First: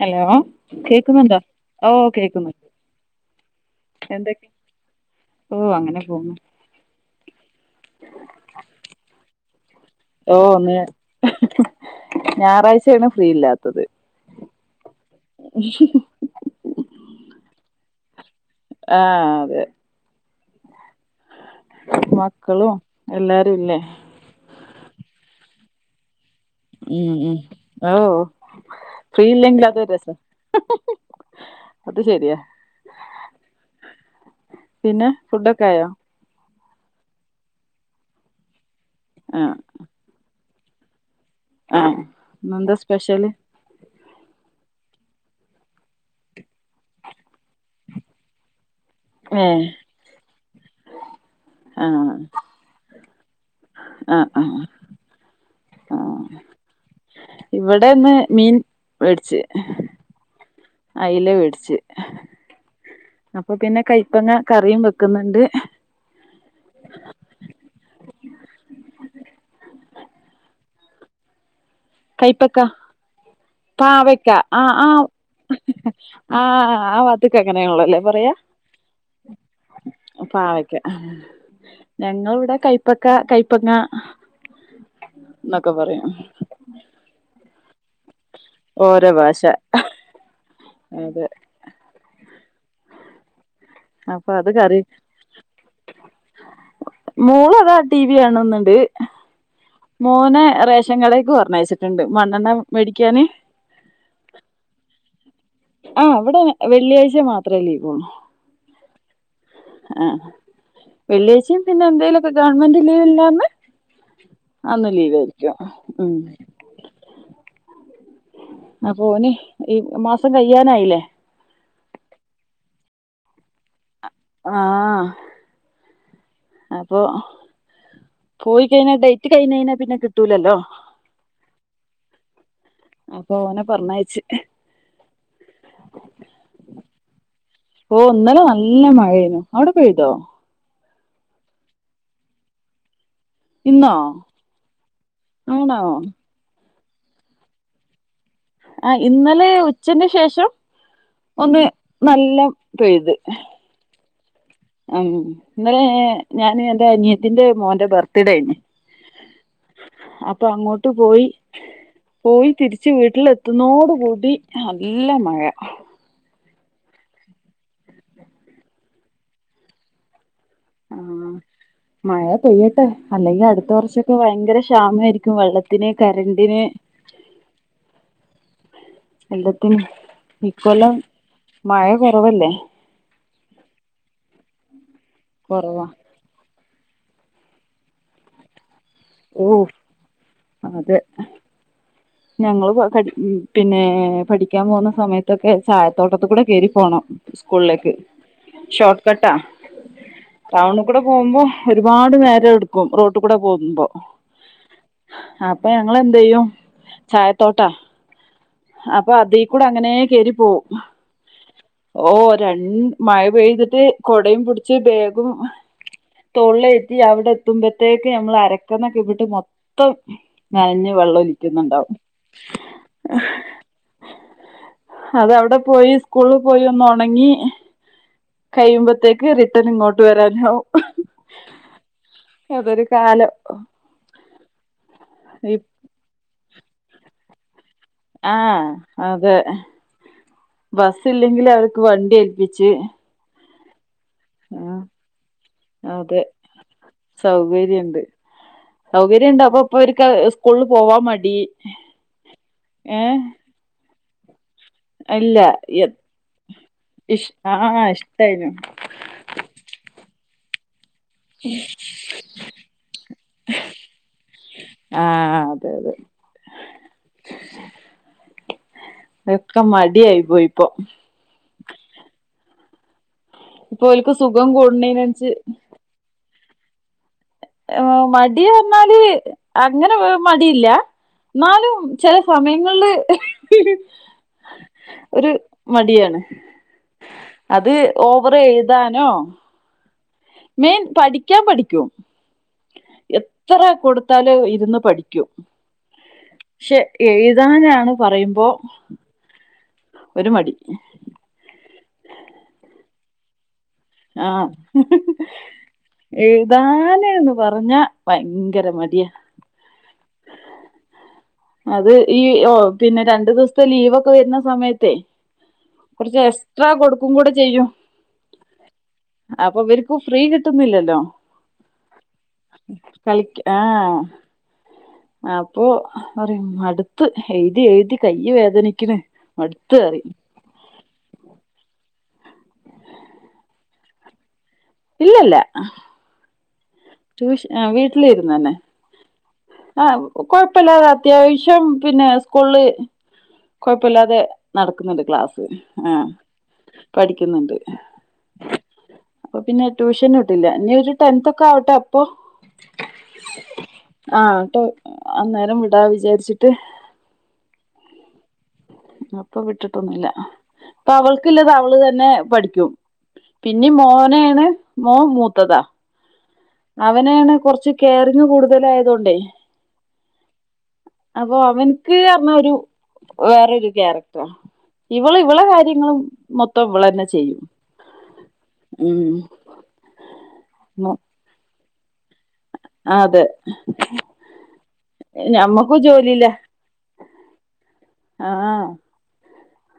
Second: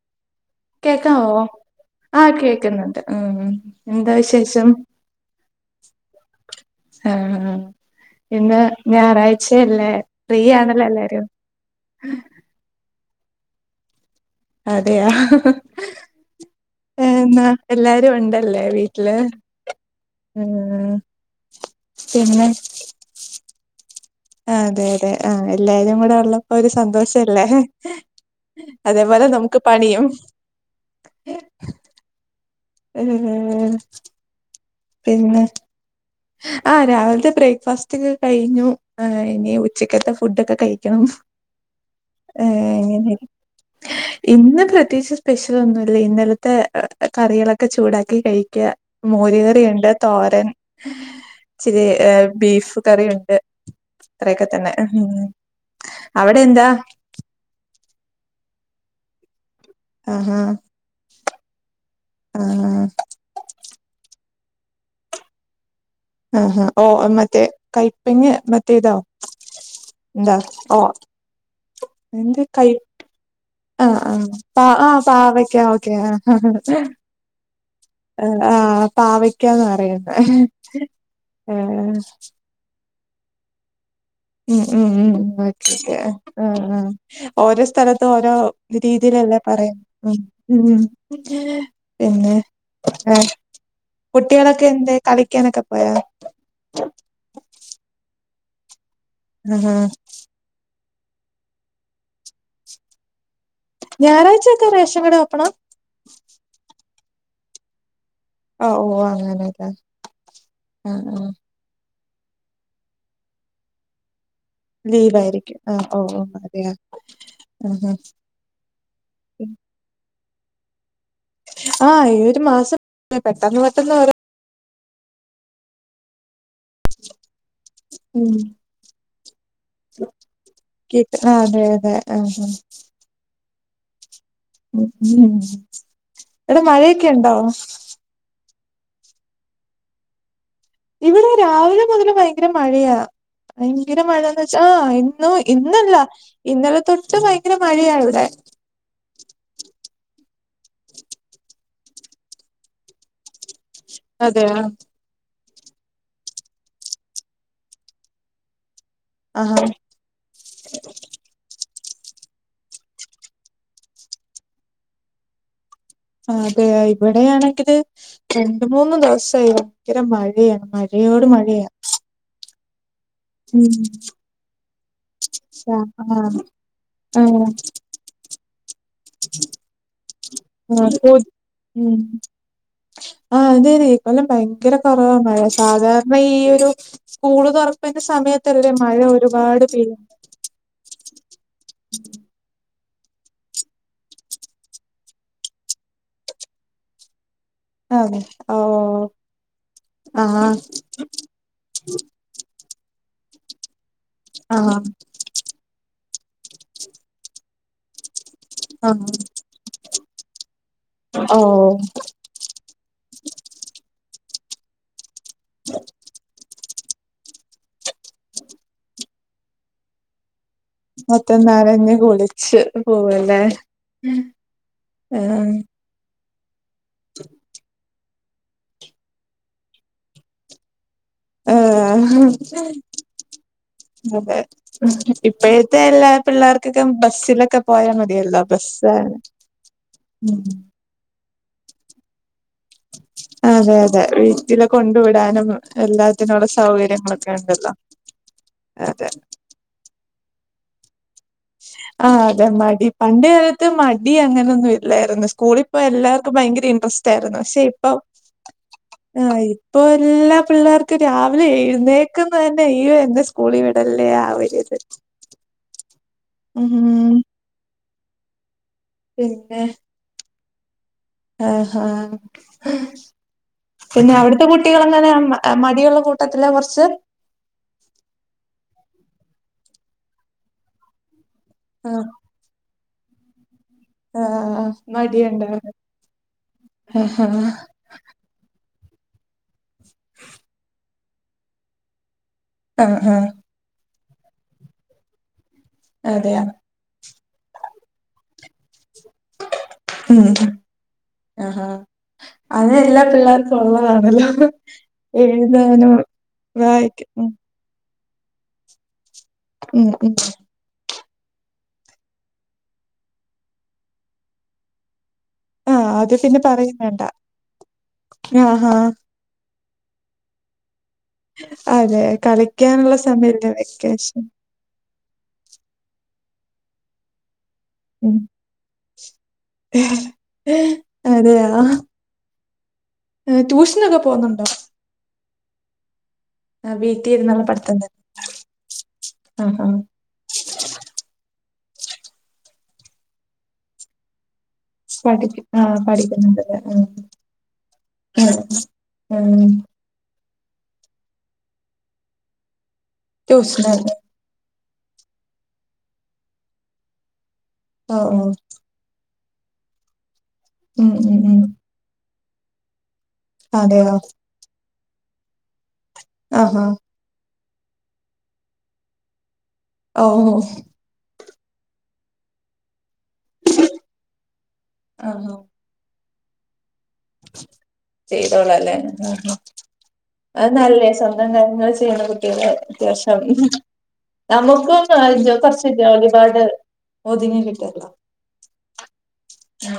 Hello കേക്കുന്നുണ്ടോ കേക്കാവോ ഓ ആ കേക്കുന്നുണ്ട് കേക്ക്ന്നുണ്ട് ഉം എന്താ വിശേഷം ഓഹ് അങ്ങനെ പോ ആഹ് ഇന്ന് ഞായറാഴ്ചയല്ലേ ഫ്രീ ഓഹ്‌ന്ന് ആണല്ലോ എല്ലാരും ഞായറാഴ്ചേണ് ഫ്രീ ഇല്ലാത്തത് അതെയാ ഏ എന്നാ എല്ലാരും ഉണ്ടല്ലേ വീട്ടില് ആഹ് അതെ ഉം പിന്നെ മക്കളും എല്ലാരും ഇല്ലേ ആഹ് അതെ അതെ ആഹ് എല്ലാരും കൂടെ ഒള്ളപ്പ് പ്പോ ഒരു ഉം ഉം സന്തോഷല്ലേ ഓ ഫ്രീ അതേപോലെ നമുക്ക് ഇല്ലെങ്കിൽ അതൊരു പണിയും രസം അത് ശരിയാ [unintelligible] പിന്നെ ഫുഡൊക്കെ ആയോ ആഹ് രാവിൽത്തെ ബ്രേക്ക്ഫാസ്റ്റ് ഒക്കെ കഴിഞ്ഞു ഏ് യ് ആഹ് ഇനി ഉച്ചക്കത്തെ ഫുഡ്‌ ഫുഡൊക്കെ കഴിക്കണം ആഹ് എഹ് ഇന്നെന്താ അങ്ങനെ [inaudible] ഇന്ന് പ്രത്യേകിച്ച് സ്പെഷ്യൽ ഒന്നുല്ല ഇന്നലത്തെ കറികളൊക്കെ ചൂടാക്കി കഴിക്കാ മോര് ഏഹ് കറിയുണ്ട് തോരൻ ഇച്ചിരി ആഹ് ബീഫ് കറിയുണ്ട് ആഹ് ഇത്രയെക്കെ ആഹ് തന്നെ അവിടെ എന്താ ഇവിടെ ഇന്ന് മീൻ വേട്ച്ച് ആഹ്ഹാ അയ്ല വേട്ച്ച് ആഹ് ആഹ് അപ്പൊ പിന്നെ കയ്പ്പങ്ങ കറിയും വെക്കുന്നുണ്ട് ആഹ്ഹാ ഓഹ് മറ്റേ കൈപ്പെങ മറ്റേതോ എന്താ ഓഹ് എന്ത് കൈപ്പക്ക കയ്പ് ആഹ് ആഹ് പാവക്ക ആ പാ ആ ആഹ് പാവയ്ക്ക ഓക്കെ ആഹ് ഇത് ക്കെഎങ്ങനെഒള്ളെല്ലെ പറയാ പാവയ്ക്കാന്ന് പറയുന്നെ [inaudible] പാവയ്ക്ക ഏ ഞങ്ങളിവിടെ കയ്പ് പക്ക കയ്പങ്ങ ഉം ഉം ഉം [unintelligible] അഹ് അഹ് ഓരോ സ്ഥലത്തും ഓരോ ഓരോ രീതിയിലല്ലേ ഭാഷ പറയാ ഉം ഉം അതെ പിന്നെ ആഹ് അപ്പൊ കുട്ട്യാളൊക്കെ എന്ത്യേ കളിക്കാനൊക്കെ പോയാ? മോളതാ ടി വി കാണുന്നിണ്ട് ആഹാ മോനെ റേഷ് റഷൻ കടേക്ക് പർഞ്ഞയ്ച്ചിട്ടിണ്ട്. മണണ്ണ മേടിക്കാന് ഞായറാഴ്ച ഒക്കെ റേഷൻ കട ഓപ്പണാ? ആഹ് ഇവടെ വെള്ളിയാഴ്ച മാത്രേ ലീവൊള്ളൂ. ആഹ് ഓഹ് അങ്ങനെ. ആഹ് വെള്ള്യായ്ച്ചിം പിന്നെ എന്തേലും ഒക്കെ ഗവൺമെന്റ് ലീവില്ലന്ന് ലീവ് ആയിര്ക്കും. ആഹ് ഓഹ് ഓഹ് അതെയ ഉം ഉം അപ്പൊ ഓന് ഈ മാസം കയ്യാനായ്ലേ ആഹ് ഈ ഒരു മാസം പെട്ടെന്ന് പെട്ടെന്ന് ഓരോ ആഹ് അപൊ ഉം പോയി കൈഞ്ഞാ ഡെയ്റ്റ് കൈനൈന പിന്നെ കിട്ടൂലല്ലോ. കി ആഹ് അതെ അതെ ആഹ് ആഹ് അപ്പൊ ഓനെ പർഞ്ഞയച്ച്. ഉം ഉം എടാ മയൊക്കെണ്ടോ? ഓഹ് ഇന്നലെ നല്ല മഴേനു അവ്ടെ പെയ്തോ? ഇവിടെ രാവിലെ മുതല് ഭയ്ങ്ക്ര മഴയാ. ഇന്നോ ഭയ്ങ്കാര മഴാന്ന് വെച്ചാ ആഹ് ഇന്നു ആണോ ഇന്നല്ല ഇന്നലെ തൊട്ട് ഭയ്ങ്ക്ര മഴയാ ഇവിടെ. ആഹ് ഇന്നലെ ഉച്ചന് ശേഷം ഒന്ന് നല്ല പെയ്ത്. അതെയാ അം ഇന്നലെ ഞാൻ എന്റെ അനിയത്തിന്റെ മോന്റെ ബർത്ത്ഡേ ആയിന് ആഹ് അപ്പൊ അങ്ങോട്ട് പോയി പോയി തിരിച്ച് വീട്ടിലെത്തുന്നോട് കൂടി നല്ല മഴ ആഹ് അതെ ഇവിടെയാണെങ്കില് രണ്ട് മൂന്ന് ദിവസായി ഭയ്ങ്കര മഴെയാ ആ മഴെയോട് മഴെയാ മഴ പെയ്യട്ടെ അല്ലെങ്കിൽ അടുത്ത വർഷൊക്കെ ഭയ്ങ്കര ക്ഷാമേര് ക്ഷാ ആഹ് ആഹ് എല്ലത്തിനും ഇക്കൊല്ലം ആഹ് കൊതു മഴ ഉം കൊറവല്ലേ ആഹ് അതെയതെ ഇക്കൊല്ലം ഭയ്ങ്കര കൊറവാ മഴ കുറവാ സാധാ ഈയൊരു സ്കൂള് തൊറപ്പിന്റെ സമയത്തല്ലേ മഴ ഓ ഒരുപാട് പെയ് അതെ ഞങ്ങള് [unintelligible] പിന്നേ പഠിക്കാൻ പോന്ന സമയത്തൊക്കെ ചായത്തോട്ടത്തിക്കൂടെ കേറി പോണം സ്കൂൾലേക്ക് അതെ ഓ ഷോർട്ട് കട്ടാ ആഹ് ടൗണ് ക്കുടെ പോവുമ്പോ ഒരുപാട് നേരെട്ക്കും റോട്ട് കൂടെ പോകുമ്പോ ആഹ് അപ്പൊ ഞങ്ങെളെന്തെയ്യും ചായത്തോട്ടാ അപ്പ ആഹ് അതീക്കൂടെങ്ങനേ കേറി പോം ഓ ഓഹ് രൺ മഴ പെയ്തിട്ട് കൊടെറ പുടിച്ച് ബേഗും തോൾലേറ്റി അവിടെ ത്തുമ്പത്തേക്ക് നമ്മൾ അരക്കന്ന്ക്കീപ്പട്ട് മൊത്തം നനഞ്ഞ് വെള്ളം മൊത്തം നനഞ്ഞ് ഒലിക്കുന്നുണ്ടാവും കുളിച്ച് പോവല്ലേ ആഹ് അതവ്ടെ പോയി സ്കൂള്ള് പോയി ഒന്ന് ഒണങ്ങി കയ്യുമ്പത്തേക്ക് റിട്ടേണിങ്ങോട്ട് വരാനാവും ഏഹ് അതൊരു കാലം അതെ ഇപ്പെ ഇപെല്ലാ പിള്ളേർക്കൊക്കെ ബസ്സിലൊക്കെ പോയാൽ ആ മതിയല്ലോ ബസ്സ് ഉം ബസ്സില്ലെങ്കിൽ അവർക്ക് വണ്ടി ഏല്പ്പിച്ച് അതെയതെ വി റ്റിളെ കൊണ്ടു വിടാനും അതെ എല്ലാത്തിനുള്ള സൗകര്യങ്ങളൊക്കെയൊണ്ടല്ലോ സൗകര്യണ്ട് അതെ ഇപ്പവര്ക്ക് സ്കൂള്ള് പോവാൻ മടി ആഹ് അതെ മടി ഏ പണ്ട് കാലത്ത് മടി അങ്ങനൊന്നും ഇ ഇല്ലായ്രുന്നു സ്കൂള് ഇല്ല പ്പോയല്ലാർക്കും ഭയങ്കര ഇഷ് ഇൻട്രസ്റ്റായിരുന്നു. പക്ഷെ ആഹ് ഇപ്പം ഇഷ്ടായിനു ആ ഇപ്പൊ എല്ലാ പിള്ളേർക്കും ക്ക് രാവിലെ എഴുന്നേക്ക്ന്ന് തന്നെ അയ്യോ എന്നെ സ്കൂളിവിടല്ലേ ആ ഒരിത്. ആഹ് അതെ ഉം ഒക്കെ പിന്നെ മടി ആയി പോയിപ്പോ. ആഹ് ഹാ ഇപ്പൊ പിന്നെ ഓൽക്ക് സുഖം അവിടുത്തെ കുട്ടികളെങ്ങനെ കൂടുന്നതിനനുസ മടിയുള്ള കു പത്തില കൊറച്ച്. ഉം മടി യന്നാല് അങ്ങനെ മടില്ല. എന്നാലും ആഹ് ചെല സമയങ്ങൾല്. ആഹ് മടിയുണ്ടോ ഹ ഹാ ഓവറെഴുതാനോ [inaudible] മെയ്ൻ പഠിക്കാൻ പഠിക്കും. ആഹ് ആഹ് ത്ര കൊടുത്താല് ഇരുന്ന് പഠിക്കും അതെയാ ക്ഷെ എഴുതാനാണ് പറയുമ്പോ. ഉം ഒരു മടി ആഹ അതെല്ലാ പിള്ളേർ ള്ളതാണല്ലോ ആഹ് എഴുതാനും എഴുതാന് വായിക്കാനും. ന്ന് പറഞ്ഞാ ഭയങ്കര മടിയാ. ഉം ഉം. അത് ഈ ഓ പിന്നെ രണ്ടു ദിവസത്തെ ലീവൊക്കെ വരുന്ന സമയത്തെ ആഹ് അത് കൊറച്ച് പിന്നെ എക്സ്ട്രാ പറയും വേണ്ട കൊടുക്കും കൂടെ ചെയ്യും. ആഹാ അപ്പൊ ഇവർക്ക് ഫ്രീ കിട്ടുന്നില്ലല്ലോ. അതെ കളിക്കാനുള്ള കളിക്ക സമയല്ലേ ആ വെക്കേഷൻ. അപ്പൊ പറി മടുത്ത് എഴ്തി എഴ് ക്ക് ഉം കയ്യ് വേദനിക്ക്ണ് മടുത്ത് ആറി. ങേ അതെയാ. എ ട്യൂഷനൊക്കെ പോകുന്നുണ്ടോ? ഇല്ലല്ല. അവി ട്യൂഷ വീട്ടില് ഇരുന്നന്നെ ആഹ് ആഹ് ആ. കൊഴപ്പില്ലാതെ അത്യാവശ്യം പിന്നെ സ്കൂൾല് കൊഴപ്പില്ലാതെ. പഠിപ്പി ആഹ പഠിക്കുന്നുണ്ട്ല്ലെ പഠിക്കുന്നുണ്ട് ആ ആ. ഉം. ട്യൂഷന് വിട്ടില്ല ഇനി ഒരു ടെൻത് ഒക്കെ ആവട്ടെ അപ്പൊ ട്യൂഷന്. ആ ട്ടോ അന്നേരം വിടാ വിചാരിച്ചിട്ട്. ഓ ഓ അപ്പൊ വിട്ടിട്ടൊന്നുമില്ല ഉം ഇപ്പൊ ഉം ഉം അവൾക്കില്ലാത് അവള് തന്നെ പഠിക്കും. പിന്നെ അതെയോ മോനെണ് മോൻ മൂത്തതാ. ആഹ് ഹ അവെനേണ് കൊറച്ച് കെയറിങ്ങ് കൂടുതലായതൊണ്ടേ ഓഓ അപ്പൊ അവൻക്ക് പറഞ്ഞ ഒരു വേറരു കാരക്റ്ററാ ഇവള് ആഹാ ഇവളെ കാര്യങ്ങൾ മൊത്തം ഇവലാളെന്നെ ചെയ്തോളല്ലേ ഉം അത് നല്ലേ സ്വന്തം കാര്യങ്ങൾ ചെയ്യണത്. ങേ അത്യാവശ്യം. അതെ നമുക്ക് നാലഞ്ചുസം കൊറച്ച് ഞമ്മക്കും ജോലി ജോലിയില്ല ഭാരം ഒതുങ്ങി കിട്ടല്ലോ. ആഹ്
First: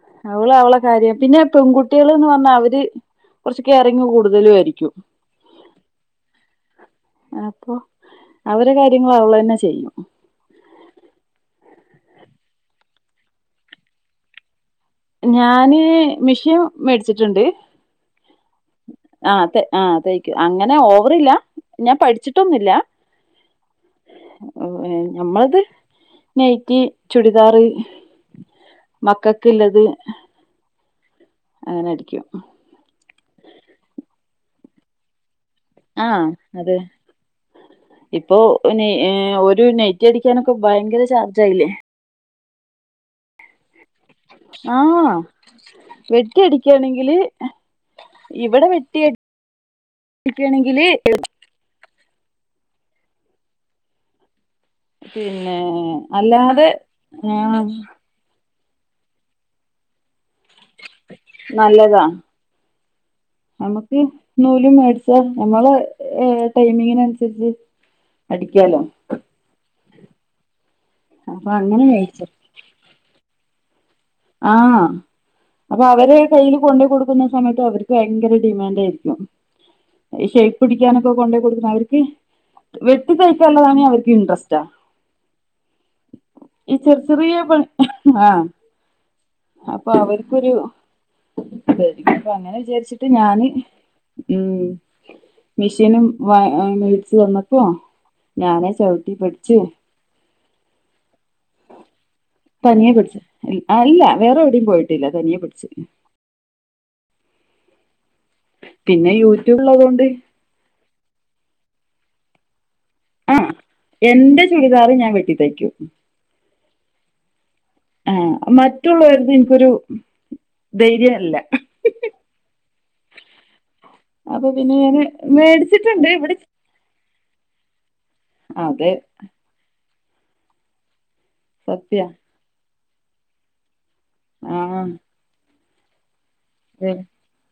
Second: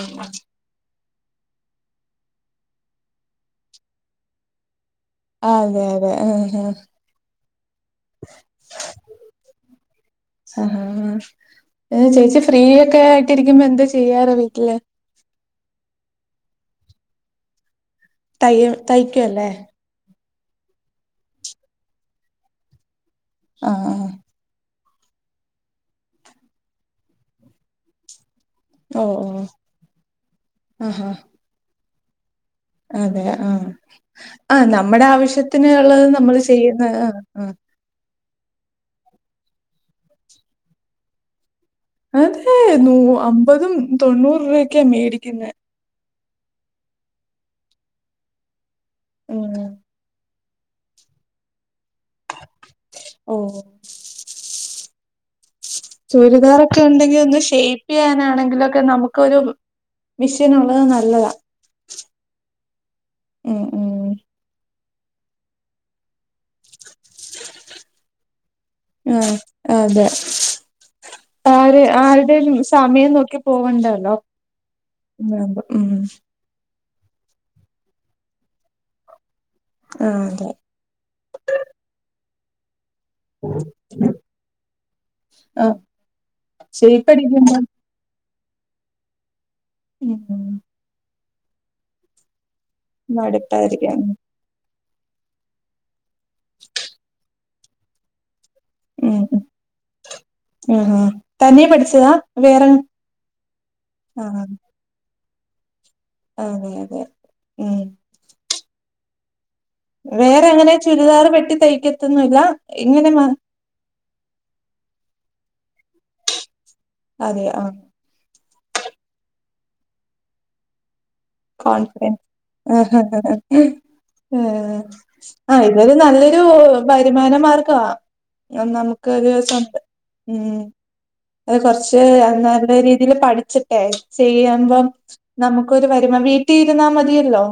ഉം. അവുള് അവള കാര്യം പിന്നെ പെൺകുട്ടീള് പറഞ്ഞാൽ അവര് കുറച്ച് കെയറിങ്ങ് കൂടുതലും ആയിരിക്കും. ആഹ് അതെ അതെ അഹ് അഹ് അപ്പൊ അവരെ കാര്യങ്ങള് അവളെന്നേ ചെയ്യും. ആഹ് ചേച്ചി ഫ്രീ ഒക്കെ ആയിട്ടിരിക്കുമ്പോ എന്താ ചെയ്യാറ് വീട്ടില്? ഞാന് മിഷ്യൻ മേടിച്ചിട്ടുണ്ട്. തയ്യ ആഹ് തയ്ക്കുവല്ലേ തൈ ആഹ് തൈക്കും അങ്ങനെ ഓവറില്ല ഞാൻ പഠിച്ചിട്ടൊന്നുമില്ല. ആഹ് ഉം എഹ് ഞമ്മളത് നെയ്റ്റി ചുരിദാറ്. ഓഹ് ഓഹ് ആഹ് ആഹ് അങ്ങനെ ആടിക്കും ഉം അതെ ആഹ് ആ നമ്മടെ ആവശ്യത്തിന്ള്ളത് ആ നമ്മൾ അതെ ചെയ്യുന്ന് ആഹ് ആഹ് ഇപ്പൊ നെ ഒരു നെറ്റി അടിക്കാനൊക്കെ ഭയങ്കര ചാർജ് ആയില്ലേ? അതെ നൂ അമ്പതും തൊണ്ണൂറ് രൂപയക്കെയാ മേടിക്കുന്ന വെ വെട്ടിയടിക്കയാണെങ്കിൽ ഇവിടെ വെട്ടി ഉം [unintelligible] യാണെങ്കില് ഏഹ് ഓഹ് പിന്നെ അല്ലാതെ ചുരിദാറൊക്കെ ഉണ്ടെങ്കിൽ ഒന്ന് ആ ഷേയ്പ്പ് ചെയ്യാനാണെങ്കിലൊക്കെ നമക്ക് ക്കൊരു മിഷേനുള്ളത് നല്ലതാ നല്ലതാ ഉം നമുക്ക് ഉം നൂലും മേടിച്ചാ ഞമ്മള ഏഹ് ടൈമിങ്നനുസരിച്ച് അടിക്കാലോ ആഹ് അതെ അപ്പൊ ആര് അങ്ങനെ മേടിച്ചു ആരുടെ സമയം നോക്കി പോവണ്ടല്ലോ ആഹ് ഉം അത് ഉം. അവര് കൈ കൊണ്ടോയ് കൊടുക്കുന്ന സമയത്ത് അവർക്ക് ഭയങ്കര ഡിമാന്റായിരിക്കും ആ അഹ് അതെ ശയ്‌പ്പടി ക്കാനൊക്കെ കൊണ്ടോയ് കൊടുക്കുന്ന അവർക്ക് വെട്ടി തൈക്കാനുള്ളതാണേ അവർക്ക് ഇൻട്രസ്റ്റാ ആ ഈ ചെർ ചെറിയ ഷേപ്പടിക്കുമ്പോ ബൾ ആഹ് അപ്പൊ ഉം അവർക്കൊരു ബുദ്ധിമുട്ടായിരിക്കും അപ്പ അങ്ങനെ വിചാരിച്ചിട്ട് ഞാന് മടുപ്പായിരിക്കും ഉം മെഷീന് മേടിച് തന്നപ്പോ ഞാനേ ചൗട്ടി പഠിച്ച് ആഹ് ആഹ് തനിയെ പഠിച്ചതാ വേറെ തനിയെ പടിച്ചു ഇ അ ഇല്ല ആ വേറെവിടിം പോയിട്ടില്ല തനിയെ പടിച്ചു അതെ അതെ ഉം പിന്നെ യൂട്യൂബ് ഉള്ള തൊണ്ട് വേറെ അങ്ങനെ ചുരിദാർ വെട്ടി തൈക്കതോന്നുല്ല ഇങ്ങനെ മ ആഹ് എന്റെ ചുരിദാർ ഞാൻ വെട്ടി തൈക്കും അതെ ആഹ് ആഹ് മറ്റുള്ളവര്ത് ഇൻക്കൊരു ധൈര്യം ഇല്ല കോൺഫിഡ ആഹ് അപ്പൊ പിന്നെ ഞാന് ആഹ് ഇതൊരു മേടിച്ചിട്ടുണ്ട് ഇവിടെ നല്ലൊരു വരുമാന മാർഗ്ഗവ അതെ നമുക്കോരു സ്വന്ത. ഉം അഹ് കോർച്ച് സത്യാ നല്ല രീതിൽ പഠിച്ചിട്ടെ ചെയ്യുമ്പം ആഹ് നമു ക്കൊരു വരുമ വീട്ടി ഇര്ന്നാ അതെ മതിയല്ലോ?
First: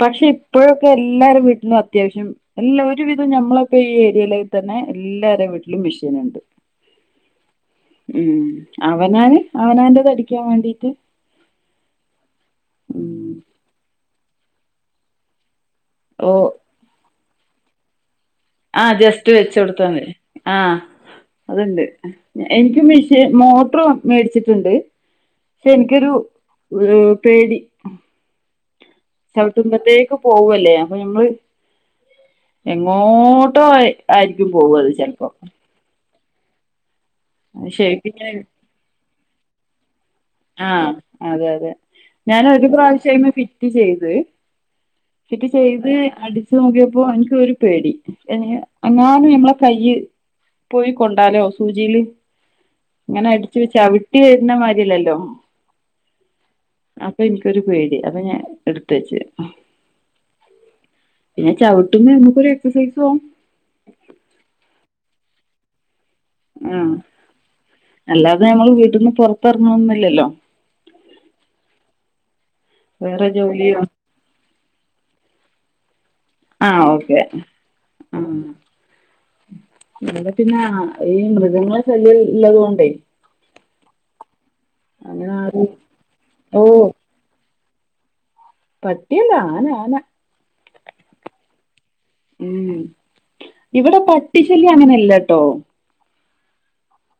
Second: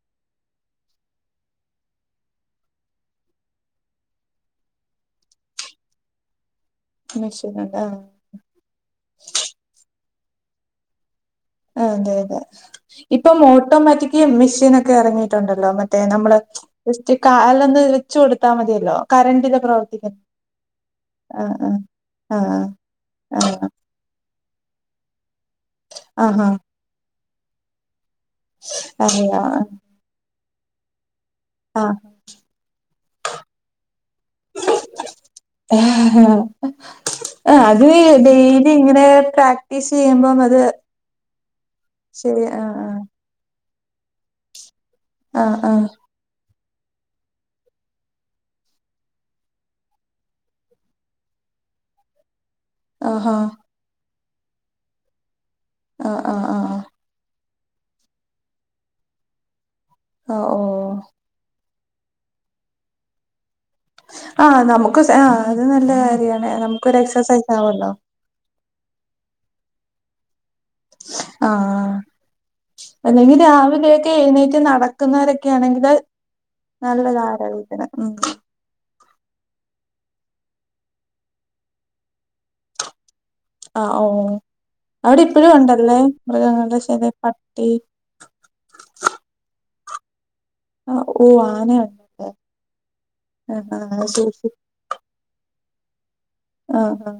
പക്ഷെ ഇപ്പോഴൊക്കെ എല്ലാരും വീട്ടിലും അത്യാവശ്യം എല്ലാ ഒരു വിധം ഞമ്മളക്കേ ഈ ഏരിയലയി തന്നെ എല്ലാര്ടെ വീട്ടിലും മെഷീൻ ഇണ്ട് മെഷേന്ണ്ടാ? ഉം അവനാന് അവനാന്റത് അടിക്കാൻ വേണ്ടീട്ട്.. അതെ അതെ. ഉം ഇപ്പം ഓട്ടോമാറ്റിക്ക് മെഷീനോക്കെ ഇറങ്ങിയിട്ടുണ്ടല്ലോ മറ്റേ, റ്റേ ഓ നമ്മള് ജസ്റ്റ് കാലൊന്ന് വെ ആഹ് ജസ്റ്റ് വെച്ചോട്ക്കുന്നത്, ആഹ്. ആഹ് അതുണ്ട്. ആഹ് എനിക്ക് മെഷീൻ ആഹ് മോട്രോ മേട്ച്ചിട്ടുണ്ട്, പക്ഷെ എനിക്കൊരു ആഹ് ആഹ് പേടി. അറിയാം ചവിട്ടുമ്പത്തേക്ക് പോവല്ലേ അപ്പൊ ഞമ്മള്, ആഹ് എങ്ങോട്ടോ അയ് ആയിരിക്കും പോവത് ആഹ് ചെൽപ്പോ. ആ ഹാ അത് ഡെയ്ലി ഇവിടെ പ്രാക്ടീസ് ചെയ്യുമ്പോ അത് ആഹ് അതെ അതെ. ശരി ഞാൻ ആ ഒരു പ്രാവശ്യം അയ്മേ ഫിറ്റ് ചെയ്ത്. ആ ഫിറ്റ് ആ ആ ചെയ്ത് അടിച് നോക്കിയപ്പോ എനിക്ക് ഒരു പേടി, എങ്ങാനും ഞമ്മളെ കൈയ്യ് പോയി കൊണ്ടാലോ സൂചിയില്. ങ്ങനെ ആഹാ അടിച്ച് ച്ചവിട്ടി വരുന്ന മാതിരി അല്ലല്ലോ? ആഹ് ആ ആ ആ. അപ്പ ഇൻക്കൊരു പേടി അപ്പൊ ഞാൻ ഇട്ത്ത് വെച്ച്. ആ ഓ. പിന്നെ ചവിട്ടുമ്പേ ഞമ്മക്ക് ഒരു എക്സസൈസും ആവും. ആഹ് നമുക്ക് സ ആ അത് നല്ല കാര്യാണ് ആഹ് നമുക്കോരു എക്സസൈസ് ആവോല്ലോ? അല്ലാതെ ഞമ്മള് വീട്ട്ന്ന് പൊർത്തർങ്ങണോന്നുല്ലല്ലോ. ആഹ് വേറെ അല്ലെങ്കി ജോലിയോ രാവിലെ ക്കെ എണീറ്റ് നടക്കുന്നവരൊക്കെയാണെങ്കില്, ആ ഓക്കെ. ഉം. ഇവിടെ പിന്നെ ഈ മൃഗങ്ങളെ ശല്യം ഉള്ളത് കൊണ്ടേ, ആ ഓ ഓ അവിടെ അങ്ങനെ ഇപ്പഴും ആരും ഉണ്ടല്ലേ ഓ മൃഗങ്ങളുടെ ശല്യം പട്ടി, പട്ടിയല്ല ആന, ആന. ആ ഓ ആന [unintelligible] ഉം ഇവിടെ പട്ടി ശല്യ അങ്ങനെ ഇല്ലട്ടോ. ആഹ് ആ.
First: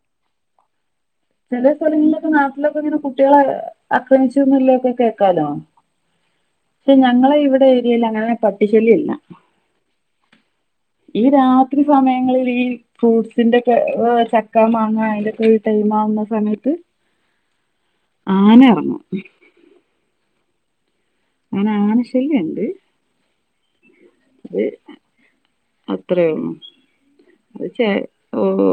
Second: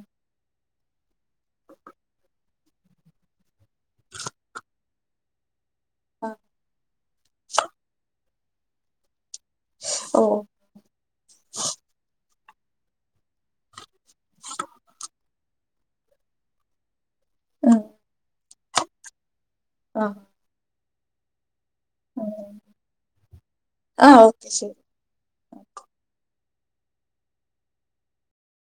ചില സ്ഥലങ്ങളിലൊക്കെ നാട്ടിലൊക്കെ ഇങ്ങനെ കുട്ടികളെ, ആക്രമിച്ചുന്നല്ല ഒക്കെ കേക്കാലോ. ആ പക്ഷെ ഞങ്ങളെ ഇവിടെ ഏരിയല് അങ്ങനെ പട്ടി ശല്യ ഇല്ല. ഓ. ഈ രാത്രി സമയങ്ങളിൽ ഈ ഫ്രൂട്ട്സിന്റെ ഒക്കെ ചക്ക മാങ്ങ അതിന്റെക്കെ, [unintelligible] മാവുന്ന സമയത്ത് ആ. ആന ഇറങ്ങും. ആഹ്. അങ്ങനെ ആന ശല്യുണ്ട്. ആ ഓക്കെ ശരി അത് അത്രേയൊള്ളൂ. അത് ചെ ഓ